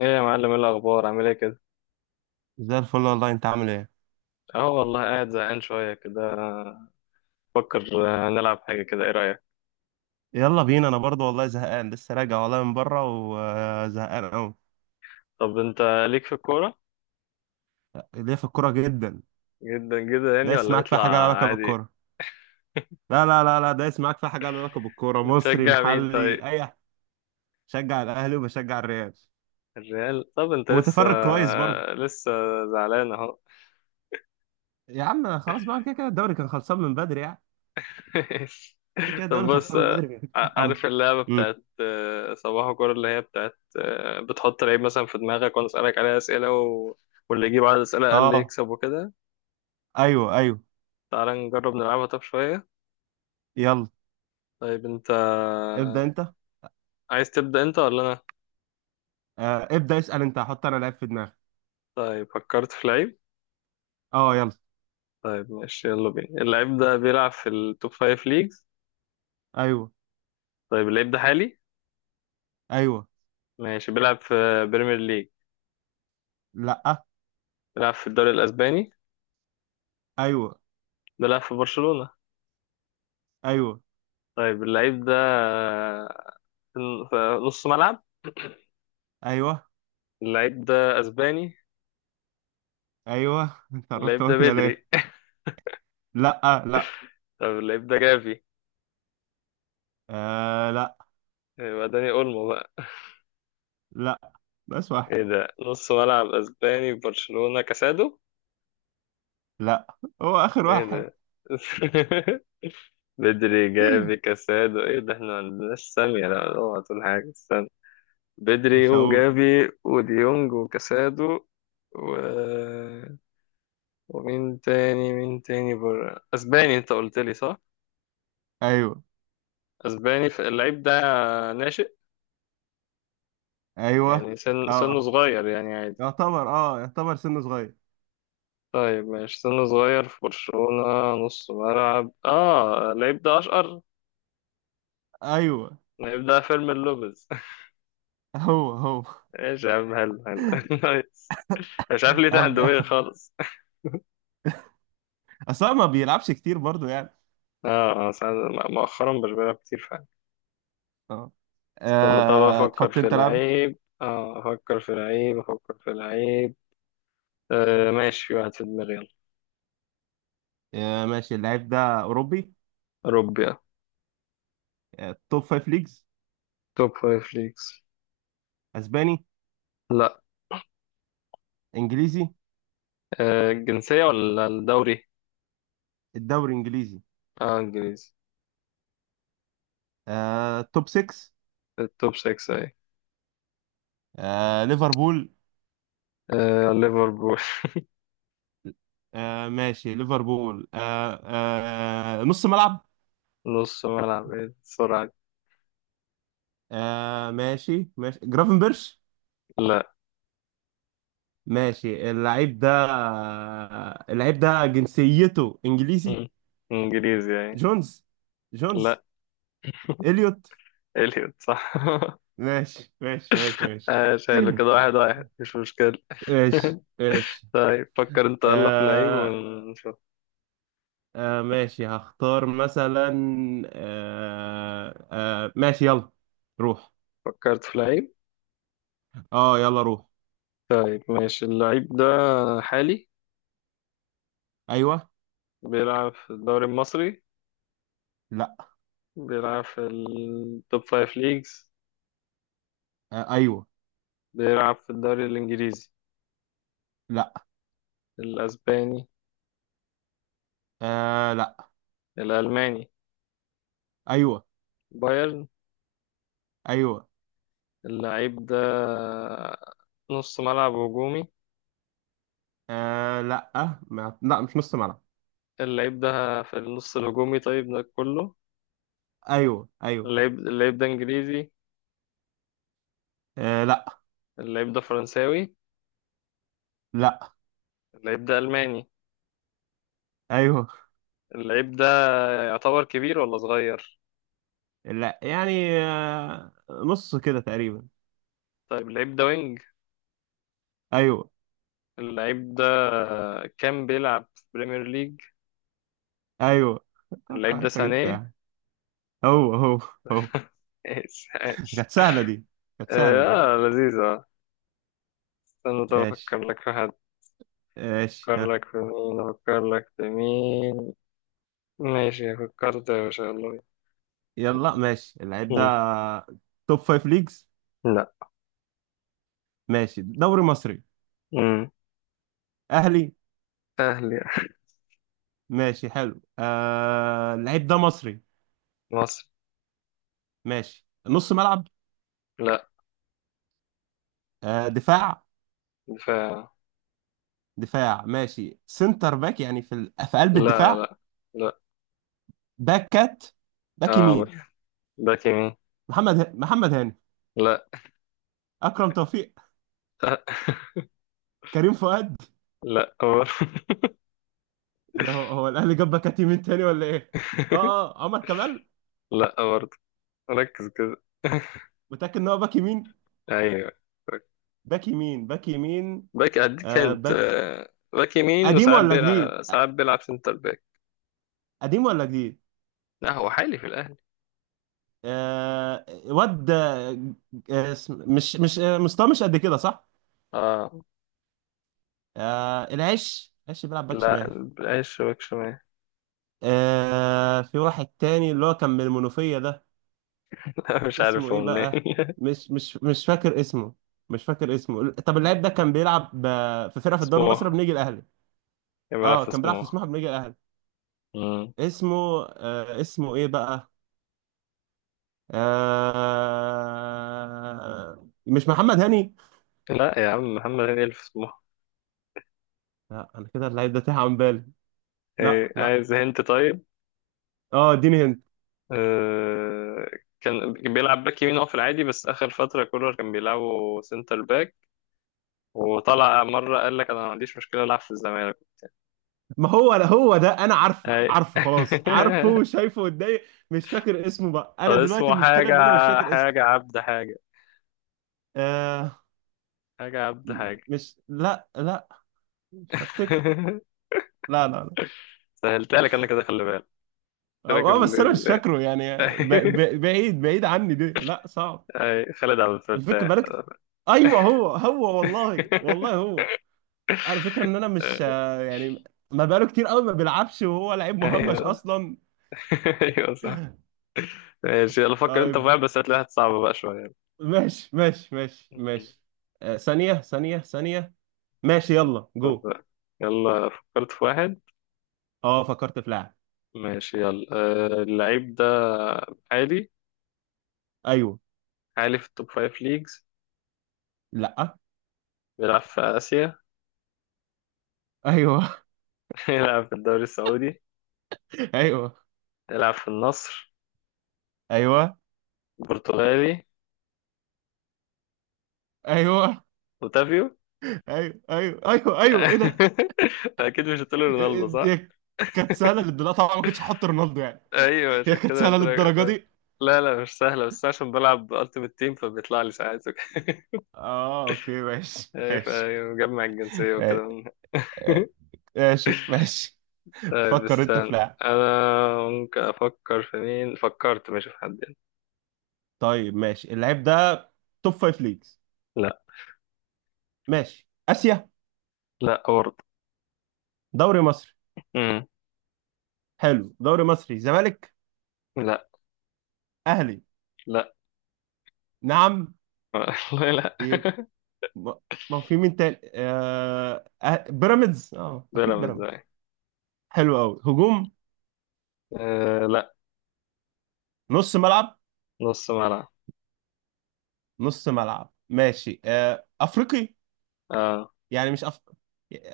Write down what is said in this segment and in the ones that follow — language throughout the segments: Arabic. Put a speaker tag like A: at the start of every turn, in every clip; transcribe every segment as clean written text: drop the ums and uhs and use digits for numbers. A: ايه يا معلم، ايه الاخبار؟ عامل ايه كده؟
B: زي الفل والله، انت عامل ايه؟
A: اهو والله، قاعد زهقان شويه كده، بفكر. نلعب حاجه كده، ايه رايك؟
B: يلا بينا، انا برضو والله زهقان، لسه راجع والله من بره وزهقان قوي.
A: طب انت، ليك في الكوره؟
B: ليه في الكوره جدا.
A: جدا جدا يعني،
B: دايس
A: ولا
B: معاك في
A: يطلع
B: حاجه لها علاقه
A: عادي؟
B: بالكوره. لا لا لا لا، دايس معاك في حاجه لها علاقه بالكوره، مصري
A: بتشجع مين طيب؟
B: محلي اي. شجع الاهلي وبشجع الريال.
A: الريال؟ طب انت لسه
B: ومتفرج كويس برضو.
A: لسه زعلان اهو.
B: يا عم خلاص بقى، كده كده الدوري كان خلصان من بدري يعني. كده كده
A: طب
B: الدوري
A: بص،
B: خلصان من بدري. مفيش حاجه أمل.
A: عارف اللعبه
B: امم.
A: بتاعت صباح الكوره اللي هي بتاعت بتحط لعيب مثلا في دماغك وانا اسالك عليها اسئله واللي يجيب عدد اسئله اقل
B: اه.
A: يكسب وكده.
B: ايوه ايوه.
A: تعال نجرب نلعبها طب شويه.
B: يلا.
A: طيب انت،
B: ابدا انت.
A: عايز تبدأ انت ولا انا؟
B: آه ابدا، اسال انت، هحط انا لعيب في دماغي.
A: طيب فكرت في لعيب.
B: اه يلا.
A: طيب ماشي، يلا بينا. اللعيب ده بيلعب في التوب فايف ليجز؟
B: ايوه.
A: طيب اللعيب ده حالي؟
B: ايوه.
A: ماشي. بيلعب في بريمير ليج؟
B: لا.
A: بيلعب في الدوري الاسباني؟
B: ايوه.
A: بيلعب في برشلونة؟
B: ايوه.
A: طيب اللعيب ده في في نص ملعب؟
B: ايوه.
A: اللعيب ده اسباني؟
B: ايوه. انت عرفت
A: اللعيب ده
B: هو كده ليه؟
A: بدري؟
B: لا لا.
A: طب اللعيب ده جافي؟
B: آه لا.
A: يبقى داني اولمو بقى؟
B: لا بس واحد.
A: ايه ده؟ نص ملعب اسباني في برشلونة، كاسادو؟
B: لا هو اخر
A: ايه
B: واحد.
A: ده؟ بدري، جافي، كاسادو، ايه ده؟ احنا ما عندناش سامية، لا اوعى تقول حاجة، استنى. بدري
B: مش هقول.
A: وجافي وديونج وكاسادو، و... ومين تاني، مين تاني بره اسباني؟ انت قلت لي صح؟
B: ايوه.
A: اسباني، فاللعيب ده ناشئ؟
B: ايوه.
A: يعني سنه
B: اه
A: صغير يعني، عادي.
B: يعتبر، اه يعتبر سنه صغير.
A: طيب ماشي، سنه صغير في برشلونة، نص ملعب. اه اللعيب ده اشقر؟
B: ايوه.
A: اللعيب ده فيرمين لوبيز؟
B: هو هو.
A: ايش يا عم، هلا هلا، نايس. مش عارف ليه تحت
B: هبدأ.
A: دماغي خالص.
B: اصل هو ما بيلعبش كتير برضو يعني.
A: اه، اه. ساعات مؤخرا مش بلعب كتير فعلا.
B: اه.
A: استنى، طب افكر
B: تحط
A: في
B: انت لاعب.
A: لعيب. اه افكر في لعيب، افكر في لعيب. آه ماشي، في واحد في دماغي، يلا.
B: آه ماشي، اللعيب ده اوروبي.
A: اوروبي؟ اه
B: آه توب فايف ليجز.
A: توب فايف ليجز؟
B: اسباني.
A: لا.
B: انجليزي.
A: الجنسية ولا الدوري؟
B: الدوري الانجليزي.
A: اه، انجليزي.
B: آه توب 6.
A: التوب 6 اهي؟
B: آه ليفربول.
A: آه ليفربول.
B: آه ماشي ليفربول آه. آه نص ملعب.
A: نص ملعب؟ ايه السرعة دي؟
B: آه ماشي ماشي جرافنبرش.
A: لا.
B: ماشي، اللعيب ده آه، اللعيب ده جنسيته انجليزي.
A: مم. انجليزي اهي.
B: جونز. جونز.
A: لا.
B: اليوت.
A: اليوت صح.
B: ماشي ماشي ماشي ماشي.
A: آه، شايله كده، واحد واحد مش مشكلة.
B: ماشي ماشي.
A: طيب فكر انت يلا في لعيب
B: آه.
A: ونشوف.
B: آه ماشي هختار مثلا. آه آه ماشي يلا. روح.
A: فكرت في لعيب.
B: اه يلا روح.
A: طيب ماشي، اللعيب ده حالي؟
B: ايوه.
A: بيلعب في الدوري المصري؟
B: لا.
A: بيلعب في التوب فايف ليجز؟
B: آه ايوه.
A: بيلعب في الدوري الإنجليزي؟
B: لا.
A: الأسباني؟
B: آه لا.
A: الألماني؟
B: ايوه.
A: بايرن؟
B: ايوه.
A: اللعيب ده نص ملعب هجومي؟
B: آه لا. ما... لا مش نص ملعب.
A: اللعيب ده في النص الهجومي طيب، ده كله؟
B: ايوه ايوه.
A: اللعيب ده إنجليزي؟
B: آه لا.
A: اللعيب ده فرنساوي؟
B: لا.
A: اللعيب ده ألماني؟
B: ايوه.
A: اللعيب ده يعتبر كبير ولا صغير؟
B: لا يعني، آه نص كده تقريبا.
A: طيب اللعيب ده وينج؟
B: ايوه.
A: اللعيب ده كان بيلعب في بريمير ليج؟
B: ايوه،
A: اللعيب
B: اتوقع
A: ده
B: انت جيت
A: سانيه؟
B: فيها. هو هو. هو.
A: إيش، إيش.
B: كانت سهله دي. كانت سهله دي.
A: آه لذيذة. استنى طب أفكر
B: ماشي
A: لك في حد.
B: ماشي
A: أفكر
B: ها.
A: لك في مين، أفكر لك في مين. ماشي فكرت يا باشا، يلا بينا.
B: يلا ماشي، اللعيب ده
A: مم.
B: توب فايف ليجز.
A: لا.
B: ماشي دوري مصري.
A: مم.
B: اهلي.
A: أهلي.
B: ماشي حلو، آه اللعيب ده مصري.
A: مصر.
B: ماشي نص ملعب.
A: لا.
B: آه دفاع.
A: دفاع.
B: دفاع ماشي سنتر باك، يعني في ال... في قلب
A: لا،
B: الدفاع.
A: لا، لا.
B: باكات. باك
A: آه
B: يمين.
A: برضه. باك يمين.
B: محمد هاني.
A: لا.
B: اكرم توفيق.
A: آه.
B: كريم فؤاد.
A: لا برضه.
B: إيه ده، هو الاهلي جاب باكات يمين تاني ولا ايه؟ اه اه عمر كمال.
A: لا برضه، ركز كده.
B: متاكد ان هو باك يمين؟
A: أيوه.
B: باك يمين باك يمين.
A: باك، أديك
B: آه
A: هنت،
B: باك.
A: باك يمين،
B: قديم
A: وساعات
B: ولا جديد؟
A: بيلعب ساعات بيلعب سنتر باك.
B: قديم ولا جديد.
A: لا، هو حالي في الأهلي.
B: آه واد آه. مش مش مستواه مش قد كده صح.
A: اه
B: آه العش، العش بيلعب باك
A: لا،
B: شمال.
A: العيش شبك شمال.
B: آه في واحد تاني اللي هو كان من المنوفية ده.
A: لا، مش
B: اسمه
A: عارف
B: ايه
A: هو
B: بقى؟
A: منين.
B: مش فاكر اسمه. مش فاكر اسمه. طب اللاعب ده كان بيلعب في فرقه في الدوري المصري
A: سموحة.
B: بنيجي الاهلي.
A: يبقى أنا
B: اه
A: في
B: كان بيلعب في
A: سموحة؟
B: سموحه بنيجي الاهلي.
A: مم.
B: اسمه آه، اسمه ايه بقى؟ آه مش محمد هاني.
A: لا يا عم، محمد هنيدي اللي في سموحة.
B: لا انا كده اللعيب ده تاه عن بالي. لا
A: إيه،
B: لا.
A: عايز هنت؟ طيب.
B: اه اديني هند.
A: آه، كان بيلعب باك يمين هو في العادي، بس آخر فترة كولر كان بيلعبه سنتر باك. وطلع مرة قال لك أنا ما عنديش مشكلة ألعب في الزمالك.
B: ما هو هو ده، انا عارفه،
A: أي.
B: عارفه خلاص، عارفه وشايفه قدامي. مش فاكر اسمه بقى،
A: طب
B: انا دلوقتي
A: اسمه
B: المشكله
A: حاجة،
B: ان انا مش فاكر اسمه.
A: حاجة عبد حاجة،
B: آه
A: حاجة عبد حاجة.
B: مش. لا لا مش هفتكر. لا لا لا.
A: سهلتها لك أنا كده، خلي بالك. قلت لك
B: اه بس انا مش فاكره يعني،
A: ال-
B: بعيد بعيد عني دي، لا صعب.
A: أي، خالد عبد
B: الفكره
A: الفتاح.
B: بالك. ايوه هو هو، والله والله هو. على فكره ان انا مش يعني ما بقاله كتير قوي ما بيلعبش، وهو لعيب مهمش
A: ايوه.
B: اصلا.
A: ايوه صح. ماشي، يلا فكر انت في
B: طيب.
A: واحد بس هتلاقيها صعبة بقى شوية.
B: ماشي ماشي ماشي ماشي. ثانيه ثانيه ثانيه. ماشي يلا جو.
A: طب يلا، فكرت في واحد.
B: اه فكرت في لاعب.
A: ماشي يلا، اللعيب ده عالي؟
B: ايوه.
A: عالي في التوب فايف ليجز؟
B: لا.
A: بيلعب في آسيا؟
B: ايوه.
A: يلعب في الدوري السعودي؟
B: ايوه.
A: يلعب في النصر؟
B: ايوه.
A: برتغالي؟
B: ايوه.
A: اوتافيو؟
B: ايوه. ايوه. ايوه. ايوه ايه ده.
A: اكيد مش هتقول رونالدو.
B: هي كانت سهله للدرجه، طبعا ما كنتش هحط رونالدو يعني.
A: ايوه،
B: هي
A: عشان
B: كانت
A: كده
B: سهله
A: قلت لك
B: للدرجه
A: طب.
B: دي.
A: لا لا، مش سهله، بس عشان بلعب التيمت تيم فبيطلع لي ساعات وكده.
B: اه اوكي ماشي
A: ايه،
B: ماشي.
A: فمجمع الجنسيه
B: ماشي.
A: وكده.
B: ماشي ماشي.
A: طيب
B: فكر انت في
A: استنى.
B: لاعب.
A: انا ممكن افكر في مين؟ فكرت ماشي في حد يعني.
B: طيب ماشي، اللعيب ده توب فايف ليجز.
A: لا.
B: ماشي اسيا.
A: لا برضه.
B: دوري مصري.
A: امم
B: حلو دوري مصري زمالك.
A: لا.
B: اهلي.
A: لا.
B: نعم.
A: والله لا.
B: يبقى. ما. ما في مين تاني؟ بيراميدز، اه اكيد
A: بيراميدز أهي.
B: بيراميدز. حلو قوي. هجوم.
A: أه لا.
B: نص ملعب.
A: نص ملعب؟
B: نص ملعب ماشي، آه افريقي.
A: أه
B: يعني مش أف...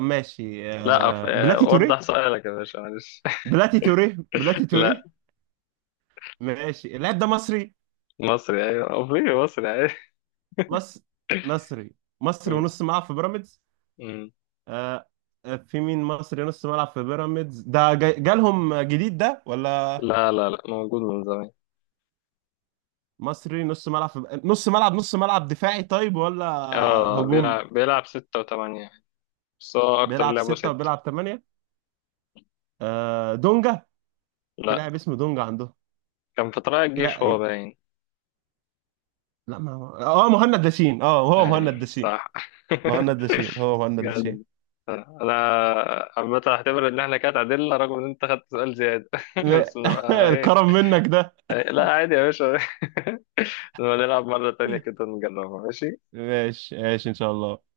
B: ماشي،
A: لا. أف...
B: آه
A: آه،
B: بلاتي
A: وضح
B: توريه.
A: سؤالك يا باشا، معلش.
B: بلاتي توريه. بلاتي
A: لا.
B: توريه. ماشي اللاعب ده مصري.
A: مصري، ايوه، افريقي، مصري، ايوه.
B: مصر. مصري. مصري
A: أمم،
B: ونص ملعب في بيراميدز.
A: أمم.
B: آه. في مين مصري نص ملعب في بيراميدز ده، جالهم جديد ده ولا؟
A: لا، لا، لا، موجود من زمان.
B: مصري نص ملعب في، نص ملعب، نص ملعب دفاعي طيب ولا
A: اه،
B: هجوم؟
A: بيلعب ستة وثمانية، بس هو أكتر
B: بيلعب
A: لعبه
B: ستة
A: ستة.
B: وبيلعب ثمانية. آه دونجا. في
A: لا،
B: لاعب اسمه دونجا عنده.
A: كان في طلائع
B: في لاعب
A: الجيش هو
B: ايه؟
A: باين.
B: لا ما هو. اه مهند لاشين، اه هو مهند
A: أي
B: لاشين.
A: صح.
B: مهند لاشين هو مهند
A: جامد
B: لاشين.
A: جامد. أنا عامة هعتبر إن إحنا كده تعادلنا، رغم إن أنت خدت سؤال زيادة. بس نبقى إيه.
B: الكرم منك ده.
A: إيه، لا عادي يا باشا. نبقى نلعب مرة تانية كده نجربها، ماشي.
B: ماشي ماشي ان شاء الله.